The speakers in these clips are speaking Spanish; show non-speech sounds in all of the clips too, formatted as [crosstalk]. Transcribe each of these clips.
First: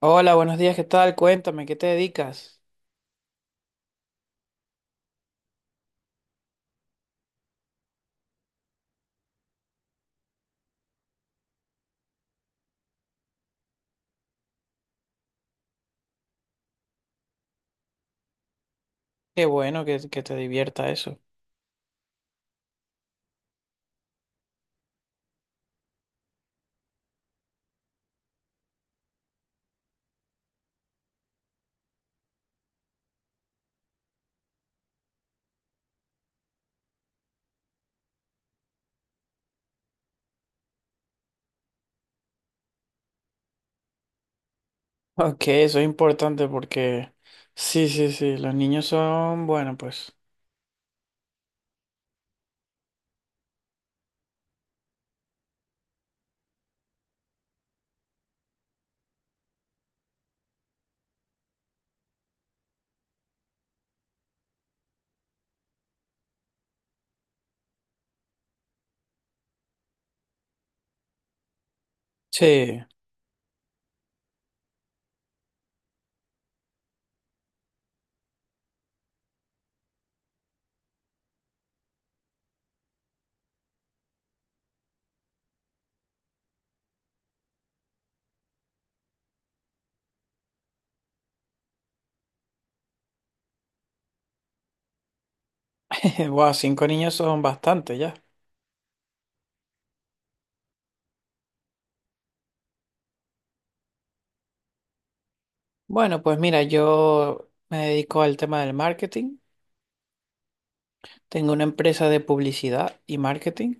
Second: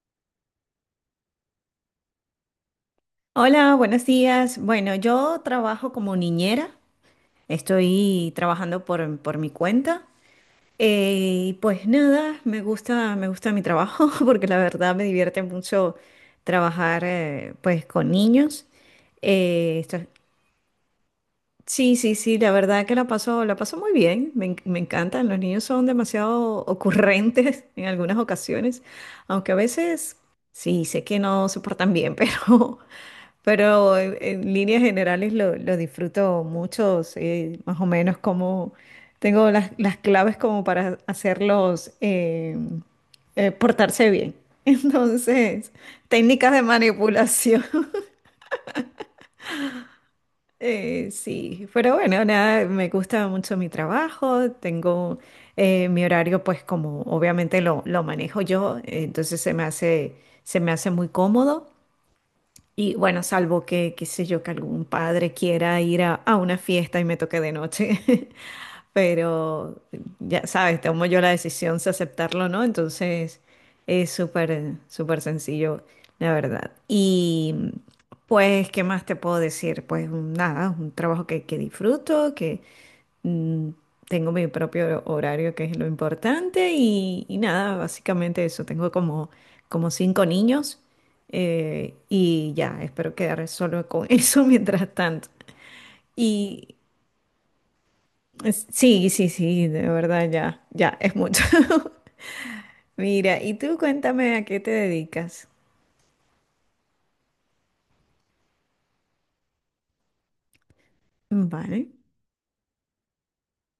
Hola, buenos días, ¿qué tal? Cuéntame, ¿qué te dedicas? Hola, buenos días. Bueno, yo trabajo como niñera, estoy trabajando por mi cuenta. Y pues nada, me gusta mi trabajo [laughs] porque la verdad me divierte mucho trabajar pues con niños. Qué Eh, bueno que, esto- que te divierta eso. [laughs] sí, sí, sí, la verdad que la paso muy bien, me encantan, los niños son demasiado ocurrentes [laughs] en algunas ocasiones, aunque a veces sí, sé que no se portan bien, [laughs] pero... Pero en líneas generales lo disfruto mucho, sé más o menos como tengo las claves como para hacerlos portarse bien. [laughs] Ok, Entonces, eso es importante técnicas de porque manipulación. sí, [laughs] sí, sí, los niños son, bueno, pues Sí, pero bueno, nada, me gusta mucho mi trabajo, tengo mi horario pues como obviamente lo manejo yo, se me hace muy cómodo. Y bueno, salvo que, qué sé yo, que algún padre quiera ir a una fiesta y me toque de noche. [laughs] Pero ya sabes, tomo yo la decisión si aceptarlo o no. sí, Entonces es súper sencillo, la verdad. Y pues, ¿qué más te puedo decir? Pues nada, un trabajo que disfruto, que mm, tengo mi propio horario, que es lo importante, y nada, básicamente eso. Tengo como cinco niños y ya, espero quedar solo con [laughs] eso mientras tanto. [laughs] wow, Y cinco niños son bastante ya. Sí, sí, sí, de verdad, ya, ya, es mucho. [laughs] Mira, y tú cuéntame a qué te dedicas. Bueno, pues mira, yo me dedico al tema del marketing, tengo una Vale, empresa de publicidad y marketing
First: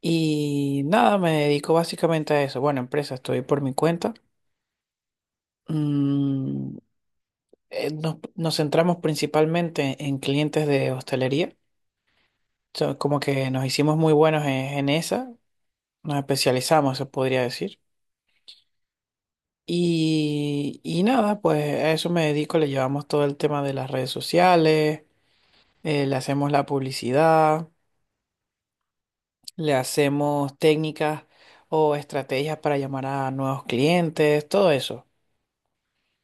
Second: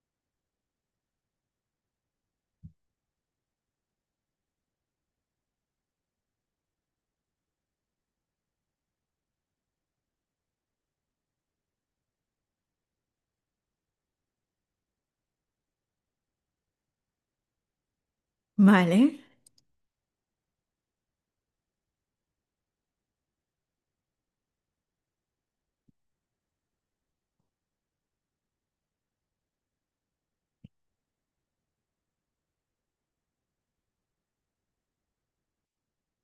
y nada, me dedico básicamente a eso. Bueno, empresa, estoy por mi cuenta. Mm, nos centramos principalmente en clientes de hostelería. So, como que nos hicimos muy buenos en, en esa, nos especializamos, se podría decir. vale, Y nada, pues a eso me dedico, le llevamos todo el tema de las redes sociales, le hacemos la publicidad, le hacemos técnicas o estrategias para llamar a nuevos clientes, todo eso.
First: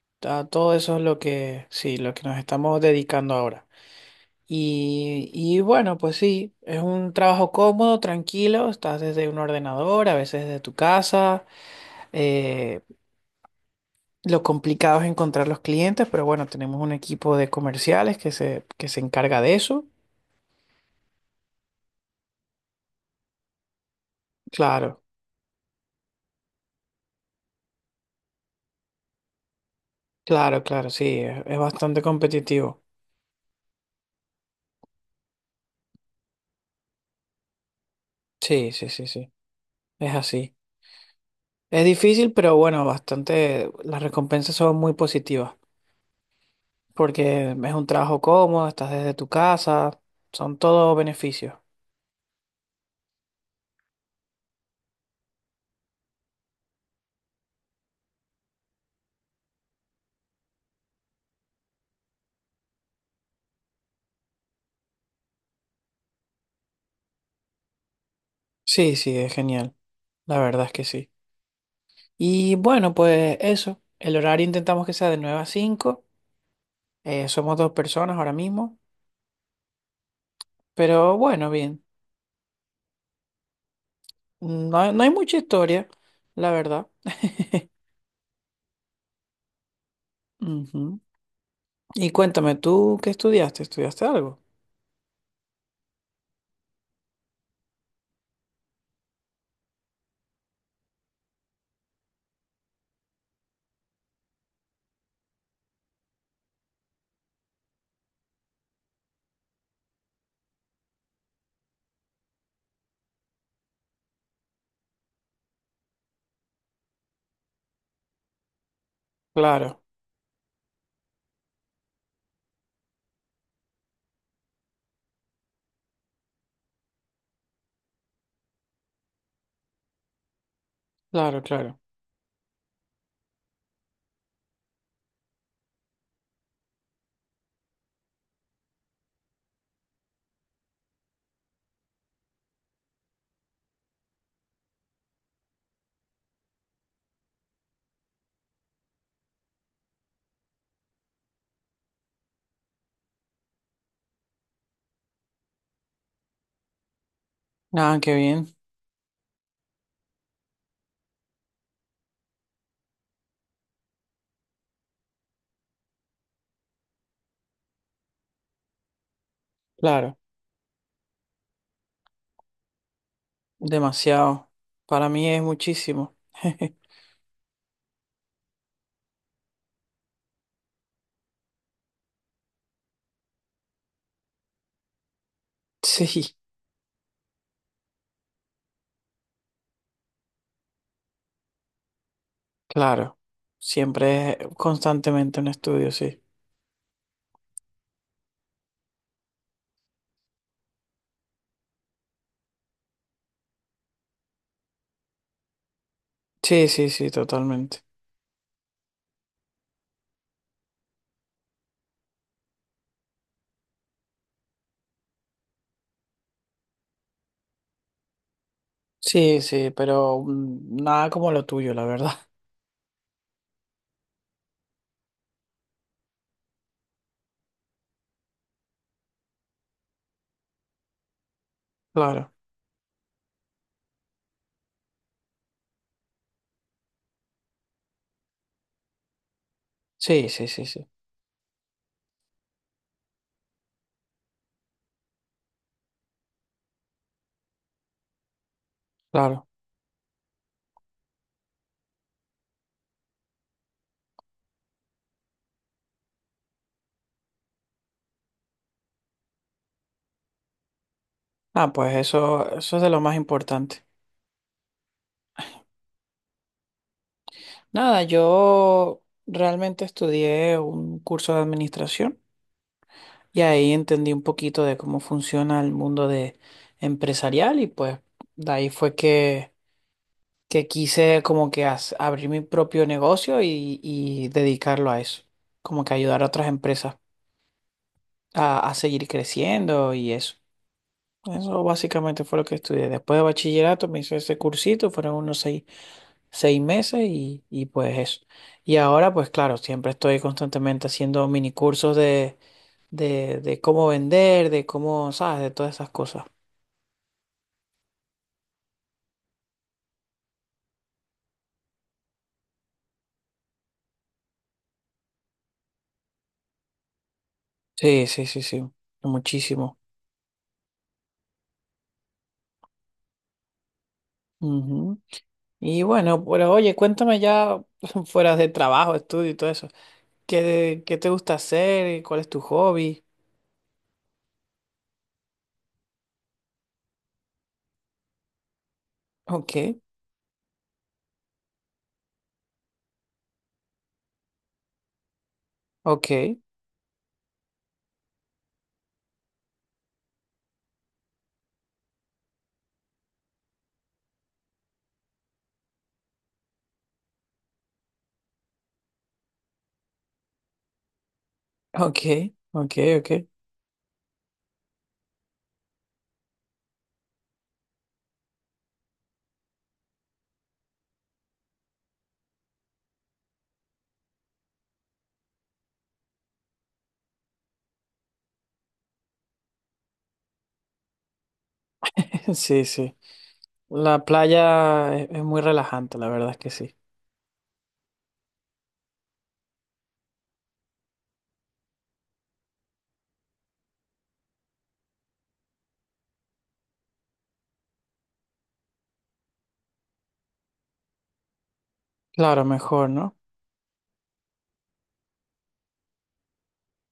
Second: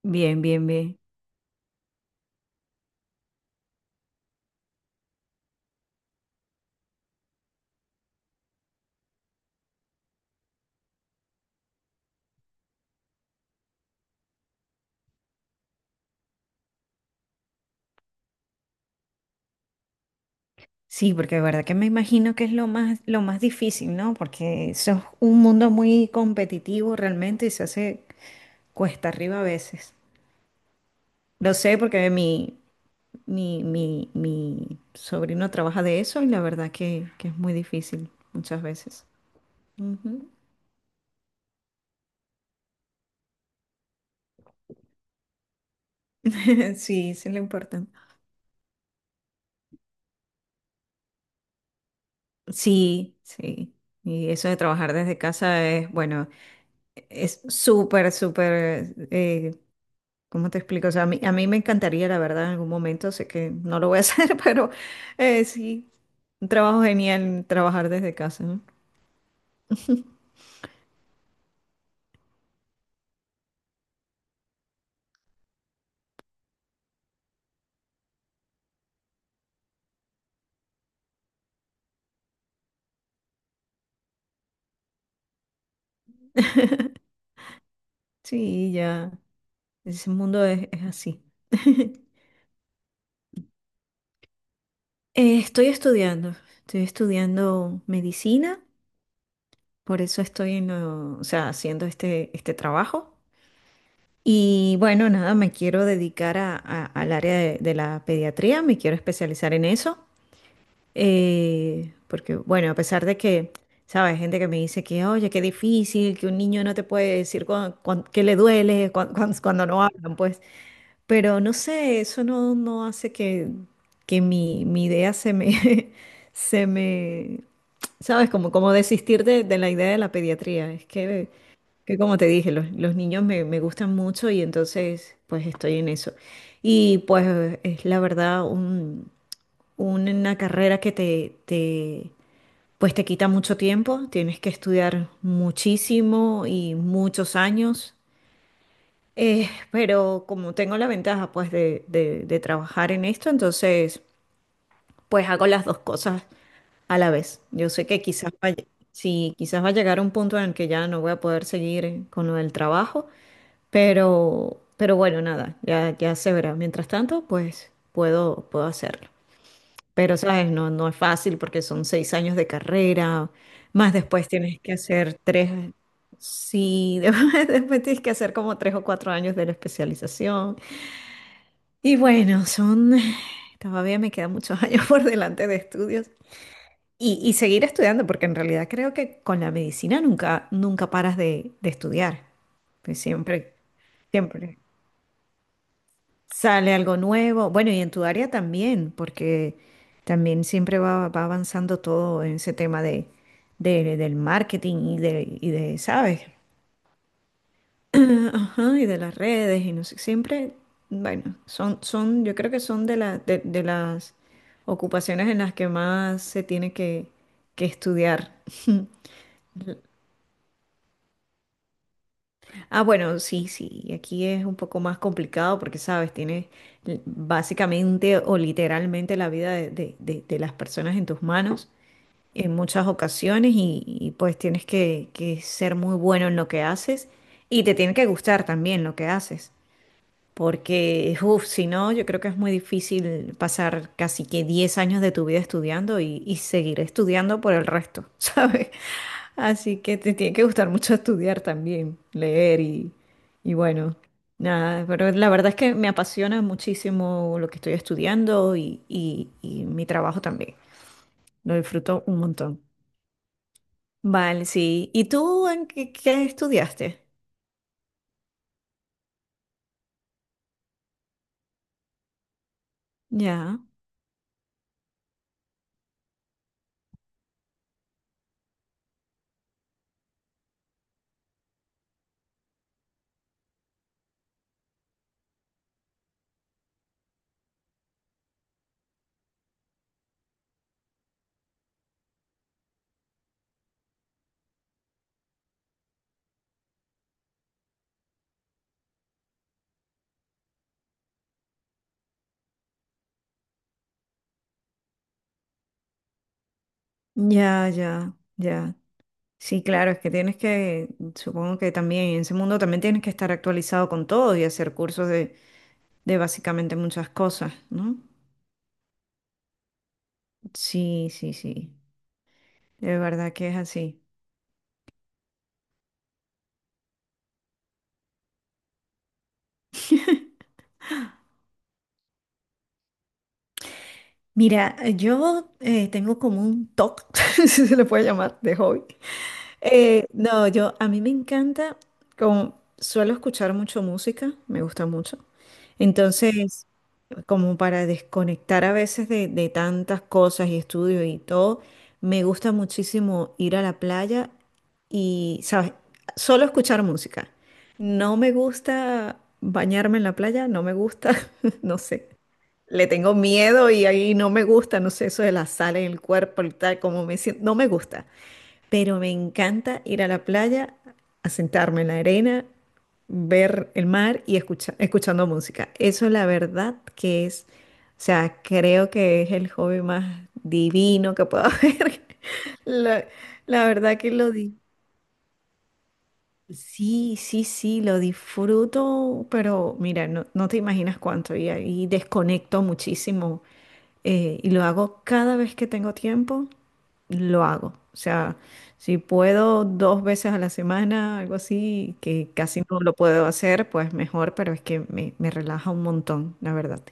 Todo eso bien. es lo que, sí, lo que nos estamos dedicando ahora. Y bueno, pues sí, es un trabajo cómodo, tranquilo, estás desde un ordenador, a veces desde tu casa. Eh, lo complicado es encontrar los clientes, pero bueno, tenemos un equipo de comerciales que se encarga de eso. Sí, porque de verdad que me imagino que es lo más difícil, ¿no? Porque eso es Claro, un mundo muy competitivo realmente y se hace cuesta arriba a veces. claro, claro, sí, es, Lo es sé bastante porque competitivo. Mi sobrino trabaja de eso y la verdad que es muy difícil muchas Sí, sí, sí, veces. sí, es Ujú. [laughs] así. Es difícil, pero bueno, bastante, las recompensas son muy positivas, Sí, sí es lo porque es un importante. trabajo cómodo, estás desde tu casa, son todos beneficios. Sí, sí. Y eso de trabajar desde casa es, bueno, es súper ¿cómo te explico? O sea, a mí me encantaría, la verdad, en algún momento, sé que no lo voy a [laughs] hacer, pero sí, un trabajo genial trabajar desde casa, ¿no? Sí, sí, es genial. La verdad es que sí. Y bueno, pues eso, el horario intentamos que sea de 9 a 5. Somos dos personas ahora mismo, pero bueno, bien. No, no hay mucha historia, la verdad. [laughs] [laughs] Sí, ya, ese mundo es Ujú. así. [laughs] Y cuéntame, ¿tú qué estudiaste? ¿Estudiaste algo? Estoy estudiando medicina, por eso estoy o sea, haciendo este trabajo. Y bueno, nada, me quiero dedicar al área de la pediatría, me quiero especializar en eso. Porque, bueno, a pesar de que, ¿sabes? Gente que me dice que, oye, qué difícil, que un niño no te puede decir que le duele cuando, Claro, no hablan, pues. Pero no sé, eso no, no hace que mi idea se me, [laughs] se me, ¿sabes? Como, como desistir de la idea de la pediatría. Es claro, claro. que como te dije, los niños me, me gustan mucho y entonces, pues estoy en eso. Y pues es la verdad una carrera que pues te quita mucho tiempo, tienes que estudiar muchísimo y muchos años, pero como tengo la ventaja pues de trabajar en esto, entonces pues hago las dos cosas a la vez. Yo sé Ah, que qué quizás bien. vaya, sí, quizás va a llegar un punto en el que ya no voy a poder seguir con lo del trabajo, pero bueno, nada, ya, ya se verá. Mientras tanto, puedo hacerlo. Claro, Pero, ¿sabes? No, no es fácil porque son 6 años de carrera, más después demasiado. tienes que Para hacer mí es tres, muchísimo. [laughs] sí, [laughs] después tienes que hacer como tres o cuatro años de la especialización. Y bueno, son, [sighs] todavía me quedan muchos [laughs] años por delante de estudios. Sí, Y seguir estudiando, porque en realidad creo que con la medicina nunca, nunca paras de estudiar. Pues claro. siempre, Siempre es siempre. constantemente un estudio, sí. Sale algo nuevo. Bueno, y en tu área también, porque también siempre va, va avanzando todo en ese tema del marketing y de, ¿sabes? Sí, sí, sí, totalmente. [clears throat] Ajá, y de las redes y no sé, siempre, bueno, yo creo que son de, de las ocupaciones en las que más se tiene que estudiar. Sí, sí, pero mm, nada como lo tuyo, la verdad. [laughs] Ah, bueno, sí, sí, aquí es un poco más complicado porque, sabes, tienes básicamente o literalmente la vida de, de las personas en tus manos Claro. en muchas ocasiones y, pues tienes que ser muy bueno en lo que haces y te tiene que gustar también lo que haces. Sí, sí, sí, sí. Porque, uff, si no, yo creo que es muy difícil pasar casi que 10 años de tu vida estudiando y seguir estudiando por el resto, [laughs] ¿sabes? Claro. Así que te tiene que gustar mucho estudiar también, leer y bueno, nada, pero la verdad es que me apasiona muchísimo lo que estoy estudiando y mi trabajo también. Lo Ah, pues disfruto un eso, montón. eso es de lo más importante. Vale, sí. ¿Y tú en qué, qué estudiaste? Nada, yo realmente estudié un curso de administración y Ya, ahí entendí un poquito de cómo funciona el mundo de empresarial y pues de ahí fue que quise como que abrir mi propio negocio y dedicarlo a eso, como que ayudar a otras empresas a seguir creciendo y eso. Eso básicamente fue lo que estudié. Después de bachillerato me hice ese cursito, fueron unos seis meses y pues eso. Y ahora pues claro, siempre estoy constantemente haciendo mini cursos de cómo vender, de cómo, ¿sabes? De todas esas cosas. ya, ya, ya. Sí, claro, es que tienes que, supongo que también en ese mundo también tienes que estar actualizado con todo y hacer cursos de básicamente muchas cosas, ¿no? Sí, sí, sí, sí, muchísimo. Sí, sí, sí, de verdad que es así. Ujú. Y bueno, pero oye, cuéntame ya [laughs] fuera de trabajo, estudio y todo eso. ¿¿Qué te gusta hacer? ¿Cuál es tu hobby? Mira, yo tengo como un TOC, [laughs] si se le puede llamar, de hobby. Ok, No, a mí me encanta, como suelo escuchar mucho música, me gusta mucho. ok, Entonces, como para desconectar a veces de tantas cosas y estudios y todo, me gusta muchísimo ir a la playa y, ¿sabes? Solo escuchar música. No me gusta bañarme en la playa, no me gusta, [laughs] no ok, sé. ok, Le ok. tengo miedo y ahí no me gusta, no sé, eso de la sal en el cuerpo y tal, como me siento, no me gusta, pero me encanta ir a la playa, a sentarme en la arena, ver el mar y escuchando música. Eso la verdad que es, o sea, creo que es el hobby más divino que puedo [laughs] haber. [laughs] Sí, sí. La, la verdad La que lo, di- playa es muy relajante, la verdad es que sí. Sí, sí, sí, lo disfruto, pero mira, no te imaginas cuánto y ahí desconecto muchísimo y lo hago cada vez que tengo tiempo, lo hago. O sea, si puedo dos veces a la semana, algo así, que Claro, casi no mejor, lo ¿no? puedo hacer, pues mejor, pero es que me relaja un montón, la verdad.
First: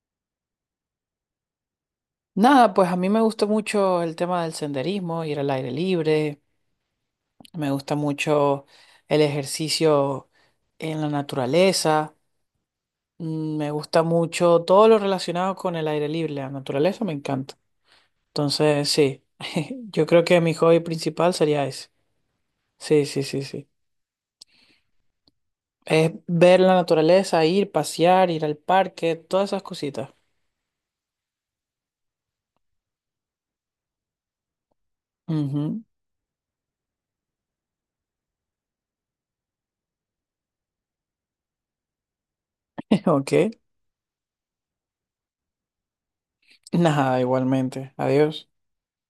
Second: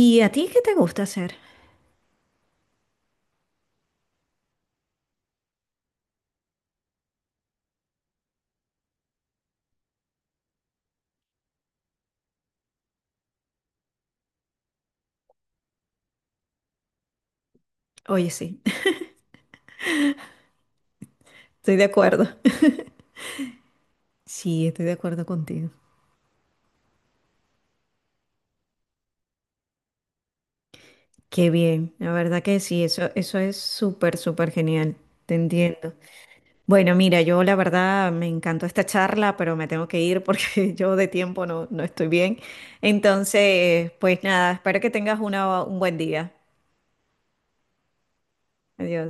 ¿Y a ti qué te gusta hacer? Nada, pues a mí me gusta mucho el tema del senderismo, ir al aire libre, me gusta mucho el ejercicio en la naturaleza, mm, me gusta mucho todo lo relacionado con el aire libre, la naturaleza me encanta. Oye, sí, Entonces, [laughs] sí, [laughs] yo creo que mi hobby principal sería estoy de ese. acuerdo. [laughs] Sí, sí, sí, sí. Sí, estoy de acuerdo contigo. Es ver la naturaleza, ir, pasear, ir al parque, todas esas cositas. Qué bien, la verdad que sí, eso es súper genial, te Ujú. [laughs] entiendo. Bueno, mira, yo la verdad me encantó esta charla, pero me tengo que ir porque [laughs] yo de tiempo no estoy bien. Ok. Entonces, pues nada, espero que tengas un buen día. Nada, igualmente. Adiós. Adiós.